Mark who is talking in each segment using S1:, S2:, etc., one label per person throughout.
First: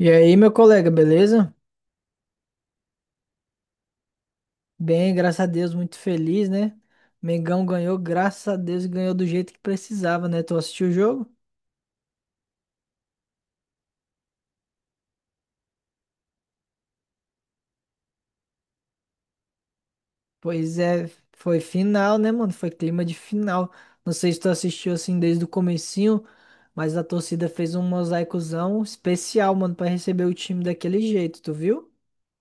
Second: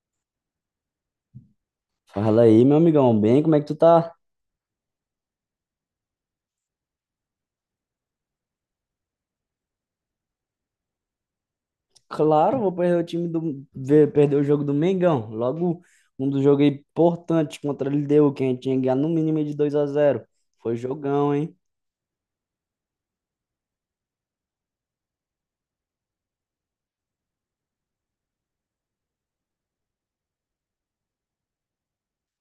S1: E aí, meu colega, beleza?
S2: Fala aí, meu amigão, bem, como é que tu tá?
S1: Bem, graças a Deus, muito feliz, né? Mengão ganhou, graças a Deus, e ganhou do jeito que precisava, né? Tu assistiu o jogo?
S2: Claro, vou perder o time perder o jogo do Mengão. Logo um dos jogos importantes contra a LDU, que a gente tinha que ganhar no mínimo de 2-0. Foi
S1: Pois é,
S2: jogão, hein?
S1: foi final, né, mano? Foi clima de final. Não sei se tu assistiu assim desde o comecinho, mas a torcida fez um mosaicozão especial, mano, pra receber o time daquele jeito, tu viu?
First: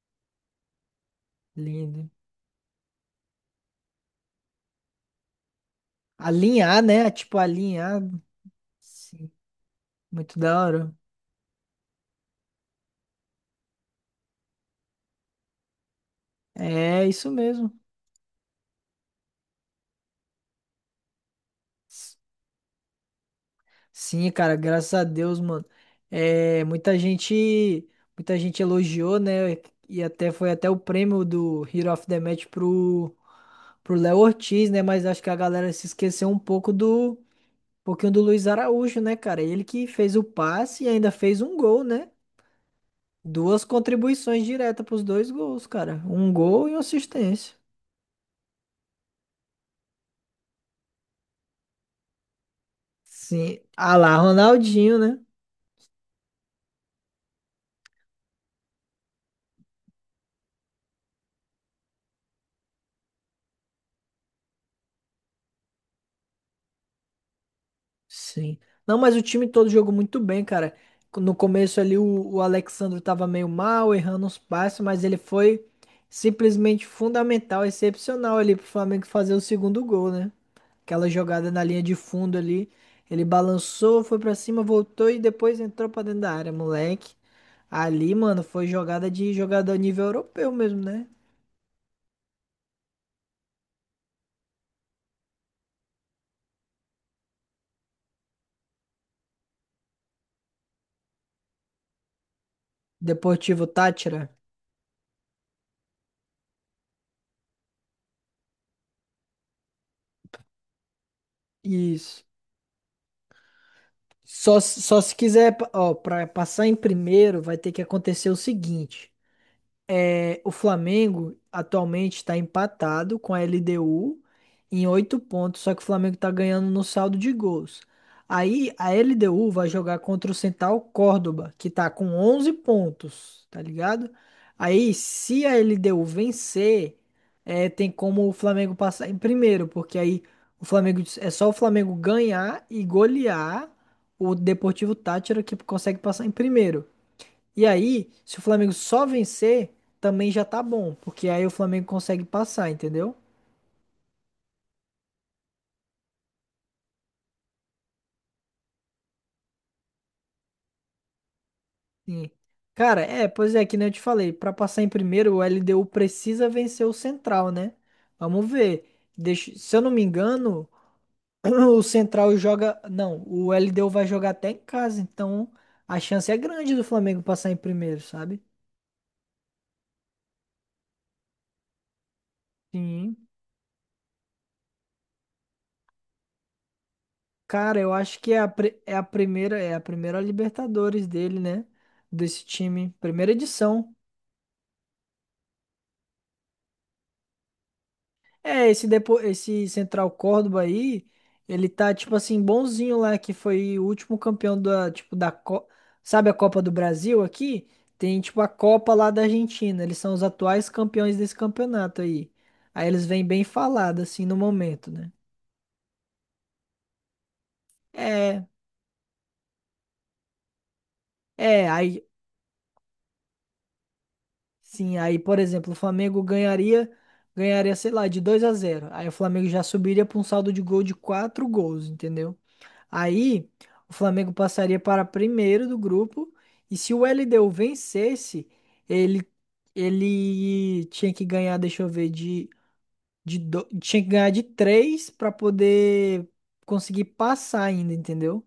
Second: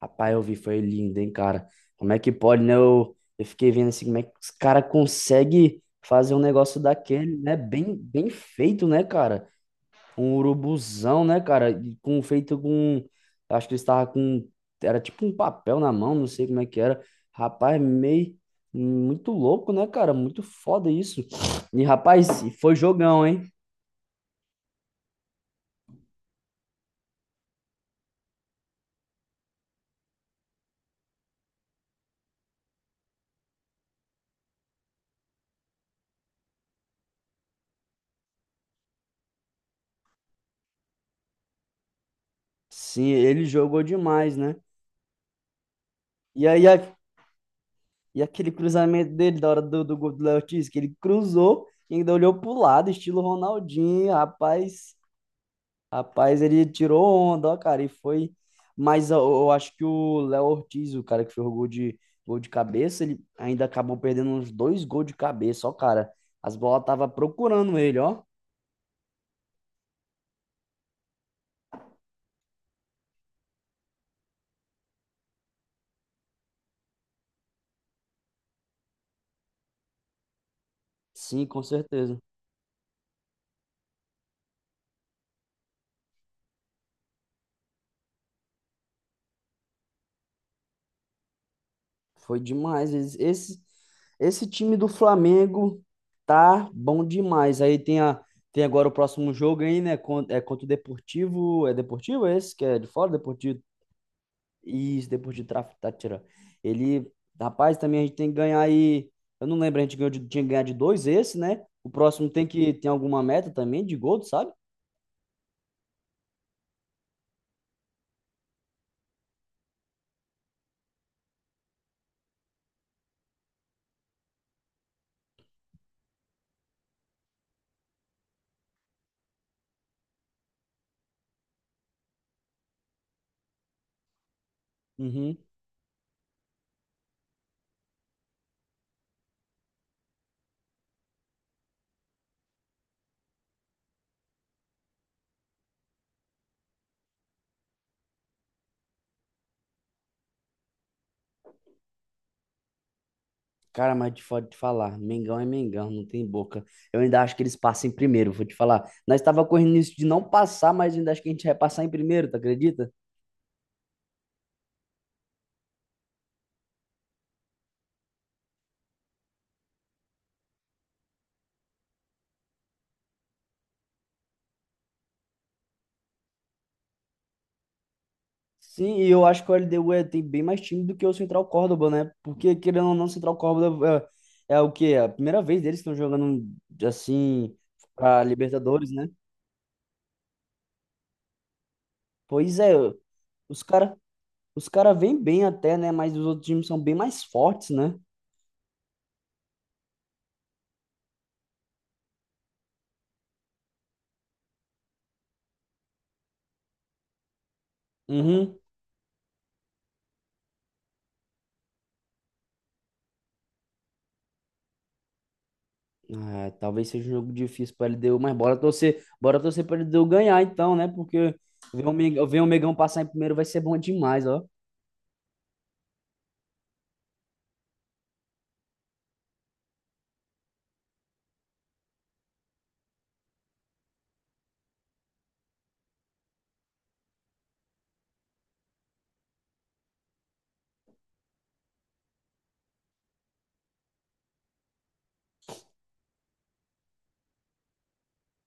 S2: Rapaz, eu vi, foi lindo, hein, cara.
S1: Lindo.
S2: Como é que pode, né? Eu fiquei vendo assim, como é que os cara consegue fazer um negócio
S1: Alinhar, né? Tipo,
S2: daquele, né? Bem,
S1: alinhar.
S2: bem feito, né,
S1: Sim,
S2: cara? Um
S1: muito da hora.
S2: urubuzão, né, cara? E com feito com. Acho que ele estava com. Era tipo um papel na mão, não sei como é que era.
S1: É isso mesmo.
S2: Rapaz, meio. Muito louco, né, cara? Muito foda isso. E, rapaz, e foi jogão, hein?
S1: Sim, cara, graças a Deus, mano. É, muita gente elogiou, né? E até foi até o prêmio do Hero of the Match pro Léo Ortiz, né? Mas acho que a galera se esqueceu um pouco do um pouquinho do Luiz Araújo, né, cara? Ele que fez o passe e ainda fez um gol, né?
S2: Sim, ele
S1: Duas
S2: jogou demais,
S1: contribuições
S2: né?
S1: diretas pros dois gols, cara. Um
S2: E
S1: gol
S2: aí,
S1: e uma assistência.
S2: e aquele cruzamento dele da hora do gol do Léo Ortiz, que ele cruzou e ainda olhou pro lado, estilo
S1: Sim. Ah
S2: Ronaldinho,
S1: lá,
S2: rapaz.
S1: Ronaldinho, né?
S2: Rapaz, ele tirou onda, ó, cara, e foi. Mas eu acho que o Léo Ortiz, o cara que fez o gol de cabeça, ele ainda acabou perdendo uns dois gols de cabeça, ó, cara. As bolas tava procurando ele, ó.
S1: Sim. Não, mas o time todo jogou muito bem, cara. No começo ali o Alexandre tava meio mal, errando uns passes, mas ele foi simplesmente fundamental, excepcional ali pro Flamengo fazer o segundo gol, né? Aquela
S2: Sim,
S1: jogada
S2: com
S1: na linha de
S2: certeza.
S1: fundo ali, ele balançou, foi pra cima, voltou e depois entrou pra dentro da área, moleque. Ali, mano, foi jogada de jogador nível europeu mesmo, né?
S2: Foi demais. Esse time do Flamengo tá bom demais. Aí tem, a, tem agora o próximo jogo aí, né? É contra o Deportivo. É Deportivo esse? Que é de fora? Deportivo.
S1: Deportivo Táchira.
S2: Isso, depois de tráfico tá tirando. Ele, rapaz, também a gente tem que ganhar aí. Eu não lembro, a gente tinha que ganhar de dois esse, né? O
S1: Isso.
S2: próximo tem que tem alguma meta também de gol, tu sabe?
S1: Só, só se quiser, ó, para passar em primeiro, vai ter que acontecer o seguinte. É, o Flamengo atualmente está empatado com a LDU em oito pontos, só que o Flamengo está ganhando no saldo de gols. Aí a LDU vai jogar contra o Central Córdoba, que tá com 11 pontos, tá ligado? Aí
S2: Uhum.
S1: se a LDU vencer, é, tem como o Flamengo passar em primeiro, porque aí o Flamengo é só o Flamengo ganhar e golear o Deportivo Táchira que consegue passar em primeiro. E aí, se o Flamengo só vencer, também já tá bom, porque aí o Flamengo consegue passar, entendeu?
S2: Cara, mas de foda de falar, Mengão é Mengão, não tem boca. Eu ainda acho que eles passam em primeiro, vou te falar. Nós estava correndo nisso de não passar, mas eu ainda acho que a gente vai passar em
S1: Sim.
S2: primeiro, tu acredita?
S1: Cara, é, pois é, que nem eu te falei, pra passar em primeiro, o LDU precisa vencer o Central, né? Vamos ver. Deixa- se eu não me engano, o Central joga. Não, o LDU vai jogar até em casa, então a chance é grande do Flamengo passar em primeiro, sabe?
S2: Sim, e eu acho que o LDU é, tem bem mais time do que o Central Córdoba, né? Porque, querendo ou não, o
S1: Sim.
S2: Central Córdoba é, é o quê? É a primeira vez deles que estão jogando, assim,
S1: Cara, eu acho
S2: pra
S1: que é a, pri-
S2: Libertadores, né?
S1: é a primeira Libertadores dele, né? Desse
S2: Pois é,
S1: time, primeira
S2: os
S1: edição.
S2: cara, os cara vêm bem até, né? Mas os outros times são bem mais fortes, né?
S1: É, esse, depo... esse Central Córdoba aí, ele tá, tipo assim, bonzinho lá, que foi o último campeão da, tipo, da Co... Sabe a Copa do Brasil aqui? Tem, tipo, a
S2: Uhum.
S1: Copa lá da Argentina. Eles são os atuais campeões desse campeonato aí. Aí eles vêm bem falados assim, no momento, né?
S2: É, talvez seja um jogo difícil para LDU, mas
S1: É,
S2: bora torcer para LDU ganhar então, né? Porque
S1: é, aí,
S2: Ver o Mengão passar em primeiro vai ser bom demais, ó.
S1: sim, aí, por exemplo, o Flamengo ganharia, ganharia, sei lá, de 2 a zero. Aí o Flamengo já subiria pra um saldo de gol de 4 gols, entendeu? Aí, o Flamengo passaria para primeiro do grupo. E se o LDU vencesse, ele, ele tinha que ganhar, deixa eu ver, de, tinha que ganhar de três para poder conseguir passar ainda, entendeu?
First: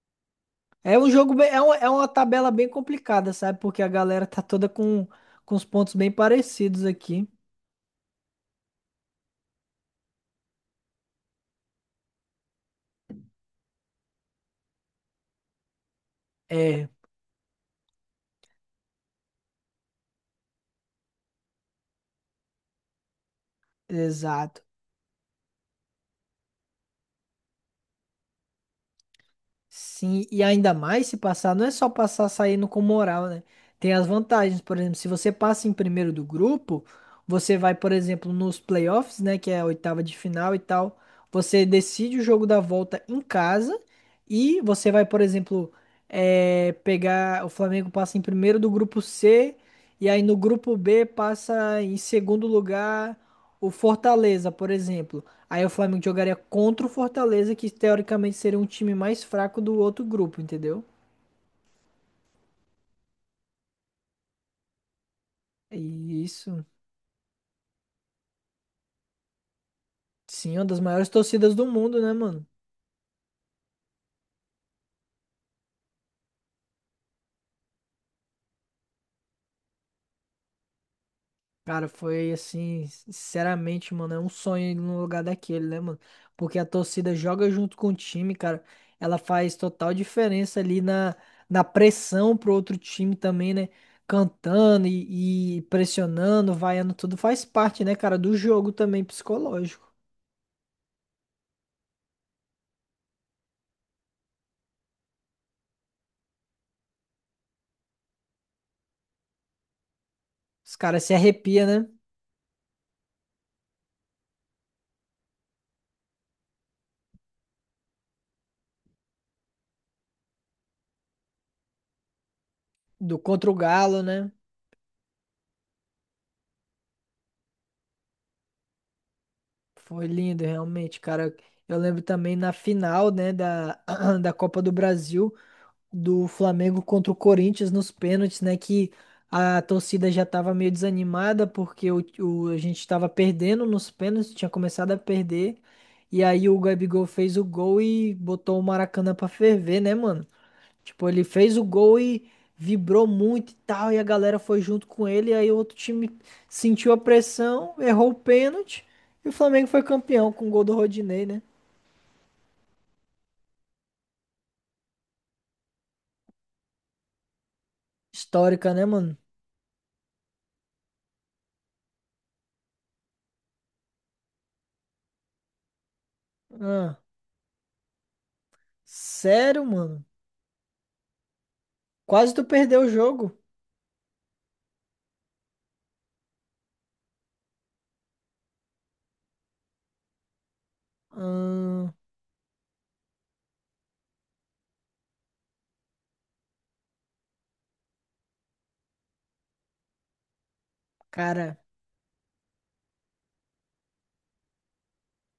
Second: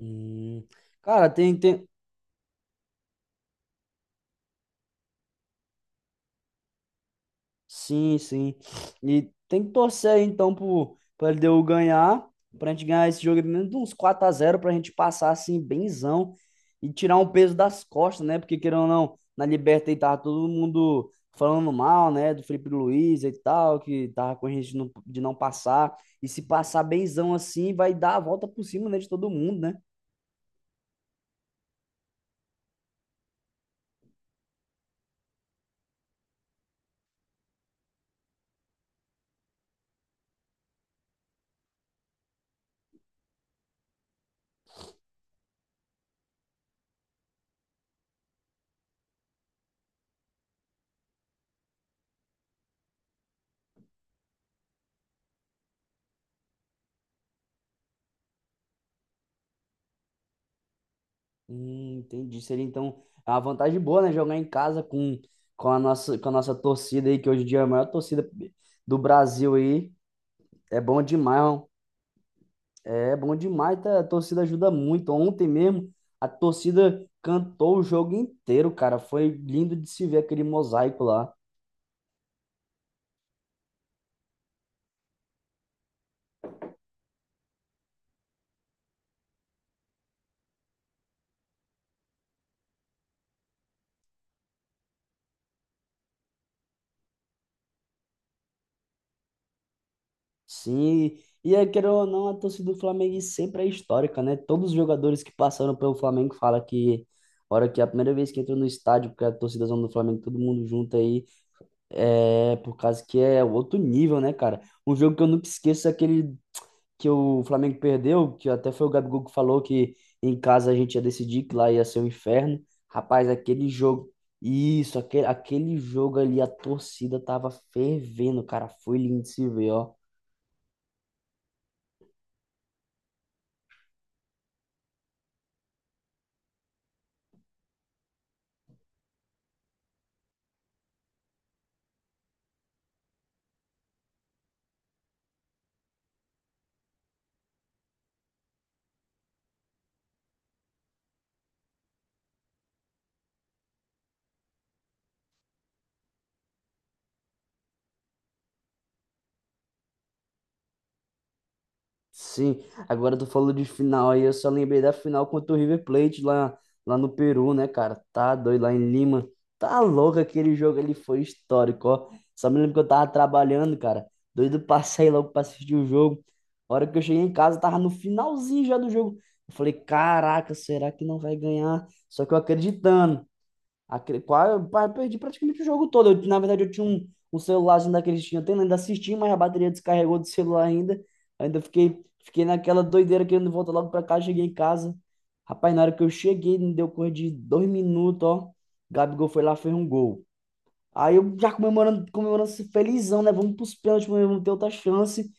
S2: Hum.
S1: É um
S2: Cara,
S1: jogo bem, é, um- é uma tabela bem complicada, sabe? Porque a galera tá toda com os pontos bem parecidos aqui.
S2: sim, sim. E tem que torcer aí, então pro LDU ganhar, pra gente ganhar esse jogo de menos de uns 4-0, pra gente passar assim, benzão
S1: É,
S2: e tirar um peso das costas, né? Porque querendo ou não, na Liberta aí tava todo mundo falando mal, né? Do Felipe Luiz e tal, que tava com
S1: exato.
S2: risco de não passar. E se passar benzão assim, vai dar a volta por cima, né? De todo mundo, né?
S1: Sim, e ainda mais se passar, não é só passar saindo com moral, né? Tem as vantagens, por exemplo, se você passa em primeiro do grupo, você vai, por exemplo, nos playoffs, né, que é a oitava de final e tal, você decide o jogo da volta em casa e você vai, por exemplo, pegar, o Flamengo passa em primeiro do grupo C e aí no grupo B passa em segundo lugar o Fortaleza, por exemplo. Aí o Flamengo jogaria contra o Fortaleza, que teoricamente seria um time mais fraco do outro grupo, entendeu?
S2: Entendi. Seria então é uma vantagem boa, né? Jogar em casa com,
S1: E
S2: com a nossa
S1: isso,
S2: torcida aí, que hoje em dia é a maior torcida do Brasil aí.
S1: sim, uma das
S2: É bom
S1: maiores
S2: demais,
S1: torcidas do
S2: ó.
S1: mundo, né, mano?
S2: É bom demais. Tá? A torcida ajuda muito. Ontem mesmo, a torcida cantou o jogo inteiro, cara. Foi lindo de se ver aquele mosaico lá.
S1: Cara, foi assim, sinceramente, mano, é um sonho ir num lugar daquele, né, mano? Porque a torcida joga junto com o time, cara. Ela faz total diferença ali na, na pressão pro outro time também, né? Cantando e pressionando, vaiando, tudo faz parte, né, cara, do jogo também psicológico.
S2: Sim, e é, queira ou não, a torcida do Flamengo sempre é histórica, né? Todos os jogadores que passaram pelo Flamengo falam que, a hora que é a primeira vez que entra no estádio, porque a torcida do Flamengo, todo mundo
S1: Os
S2: junto
S1: caras se
S2: aí.
S1: arrepiam, né?
S2: É, por causa que é outro nível, né, cara? Um jogo que eu nunca esqueço é aquele que o Flamengo perdeu, que até foi o Gabigol que falou que em casa a gente ia decidir que lá ia ser um inferno.
S1: Do
S2: Rapaz,
S1: contra o
S2: aquele
S1: Galo,
S2: jogo,
S1: né?
S2: isso, aquele, aquele jogo ali, a torcida tava fervendo, cara. Foi lindo de se ver, ó.
S1: Foi lindo, realmente, cara. Eu lembro também na final, né, da, da Copa do Brasil, do Flamengo contra o Corinthians nos pênaltis, né, que a torcida já tava meio desanimada porque a gente tava perdendo nos pênaltis, tinha começado a perder. E aí o Gabigol fez o gol e botou o Maracanã pra ferver, né, mano? Tipo, ele fez o gol e vibrou muito e tal, e a galera foi junto com ele, e aí o outro time sentiu a pressão, errou o pênalti, e o Flamengo foi campeão com o gol do Rodinei, né?
S2: Sim, agora tu falou de final aí, eu só lembrei da final contra o River Plate lá no Peru, né, cara? Tá doido
S1: Histórica,
S2: lá
S1: né,
S2: em
S1: mano?
S2: Lima. Tá louco aquele jogo ali, foi histórico, ó. Só me lembro que eu tava trabalhando, cara. Doido pra sair logo pra assistir o jogo. A hora
S1: Ah,
S2: que eu cheguei em casa, tava no finalzinho já do jogo. Eu
S1: sério,
S2: falei,
S1: mano?
S2: caraca, será que não vai ganhar? Só
S1: Quase
S2: que eu
S1: tu perdeu o
S2: acreditando.
S1: jogo?
S2: Aquele, quase, perdi praticamente o jogo todo. Eu, na verdade, eu tinha um celularzinho daqueles que tinha tendo, ainda assisti, mas a bateria descarregou do celular ainda. Ainda
S1: Ah,
S2: fiquei naquela doideira querendo voltar logo pra casa, cheguei em casa. Rapaz, na hora que eu cheguei, não deu coisa de dois minutos, ó. Gabigol foi lá, fez um gol. Aí eu já
S1: cara,
S2: comemorando, comemorando assim, felizão, né? Vamos pros pênaltis, mas vamos ter outra chance.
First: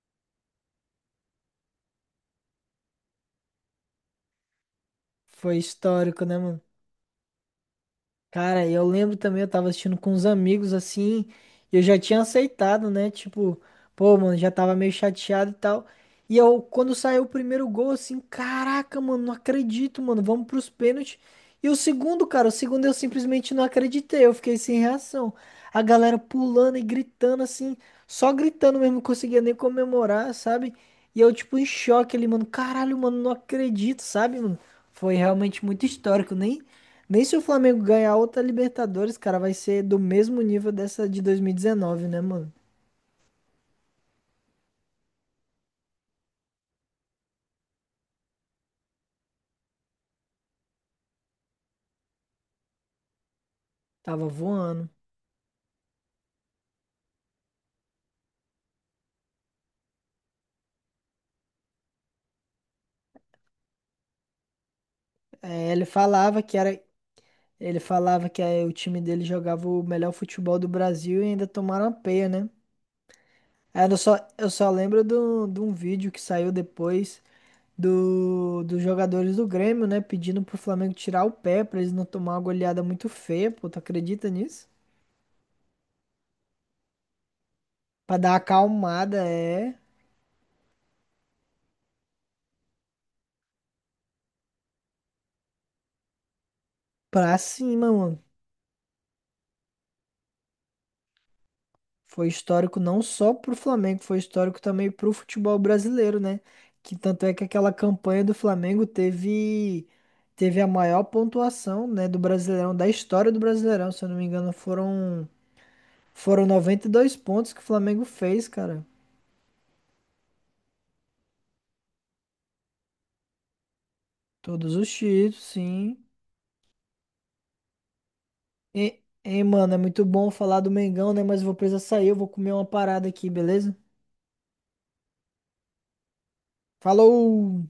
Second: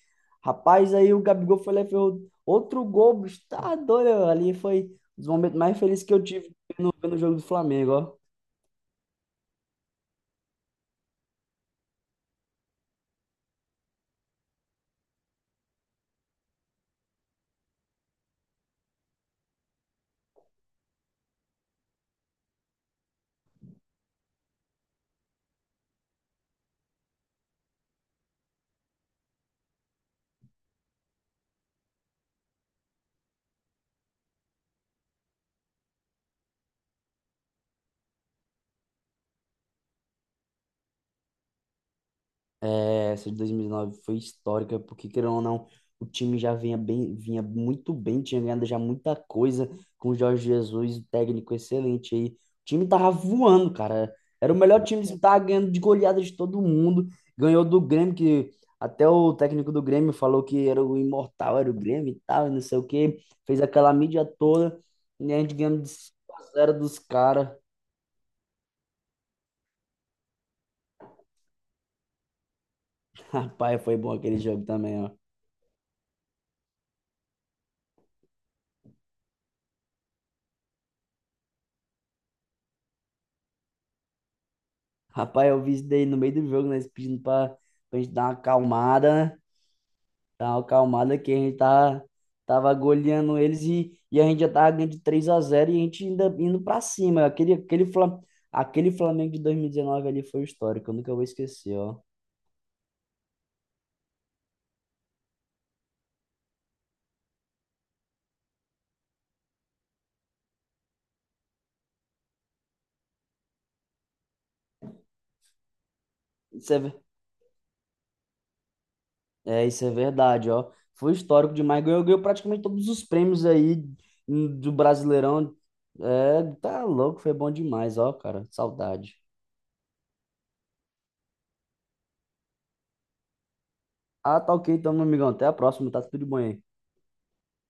S2: Rapaz, aí o Gabigol foi lá e fez outro gol, bicho. Tá doido, ali foi um dos
S1: foi
S2: momentos mais felizes que eu
S1: histórico, né,
S2: tive
S1: mano?
S2: no jogo do Flamengo, ó.
S1: Cara, eu lembro também, eu tava assistindo com uns amigos assim, e eu já tinha aceitado, né? Tipo, pô, mano, já tava meio chateado e tal. E eu, quando saiu o primeiro gol, assim, caraca, mano, não acredito, mano, vamos pros pênaltis. E o segundo, cara, o segundo eu simplesmente não acreditei, eu fiquei sem reação. A galera pulando e gritando, assim, só gritando mesmo, não conseguia nem comemorar, sabe? E eu, tipo, em choque ali, mano, caralho, mano, não acredito, sabe, mano? Foi realmente muito histórico, nem. Nem se o Flamengo ganhar outra Libertadores, cara, vai ser do mesmo nível dessa de 2019, né, mano?
S2: É, essa de 2009 foi histórica, porque, querendo ou não, o time já vinha bem, vinha muito bem, tinha ganhado já muita coisa com o Jorge Jesus, um técnico excelente aí. O time tava voando, cara.
S1: Tava
S2: Era o melhor
S1: voando.
S2: time, que tava ganhando de goleada de todo mundo. Ganhou do Grêmio, que até o técnico do Grêmio falou que era o imortal, era o Grêmio e tal, e não sei o quê. Fez aquela mídia toda, e a gente
S1: É,
S2: ganhando
S1: ele
S2: de 5
S1: falava
S2: a
S1: que
S2: 0
S1: era,
S2: dos caras.
S1: ele falava que é, o time dele jogava o melhor futebol do Brasil e ainda tomaram a peia, né?
S2: Rapaz,
S1: Aí
S2: foi
S1: eu
S2: bom
S1: só,
S2: aquele
S1: eu
S2: jogo
S1: só
S2: também,
S1: lembro
S2: ó.
S1: de um vídeo que saiu depois do, dos jogadores do Grêmio, né? Pedindo pro Flamengo tirar o pé pra eles não tomar uma goleada muito feia, pô. Tu acredita nisso?
S2: Rapaz, eu vi isso daí no meio do jogo, né? Pedindo pra gente
S1: Pra
S2: dar
S1: dar
S2: uma
S1: uma
S2: acalmada,
S1: acalmada,
S2: né?
S1: é.
S2: Dar uma acalmada que a gente tava goleando eles e a gente já tava ganhando de 3-0 e a gente ainda indo pra cima.
S1: Pra cima, mano.
S2: Aquele Flamengo de 2019 ali foi histórico, eu nunca vou esquecer, ó.
S1: Foi histórico não só pro Flamengo, foi histórico também pro futebol brasileiro, né? Que tanto é que aquela campanha do Flamengo teve teve a maior pontuação, né, do Brasileirão, da história do Brasileirão, se eu não me engano, foram foram
S2: Isso é,
S1: noventa e dois pontos que o Flamengo fez, cara.
S2: é, isso é verdade, ó. Foi histórico demais. Ganhou praticamente todos os prêmios aí do
S1: Todos os títulos,
S2: Brasileirão.
S1: sim.
S2: É, tá louco, foi bom demais, ó, cara. Saudade.
S1: E, mano, é muito bom falar do Mengão, né, mas eu vou precisar sair, eu vou comer uma parada aqui, beleza?
S2: Ah, tá ok, então, meu amigão. Até a próxima, tá tudo de bom aí.
S1: Falou!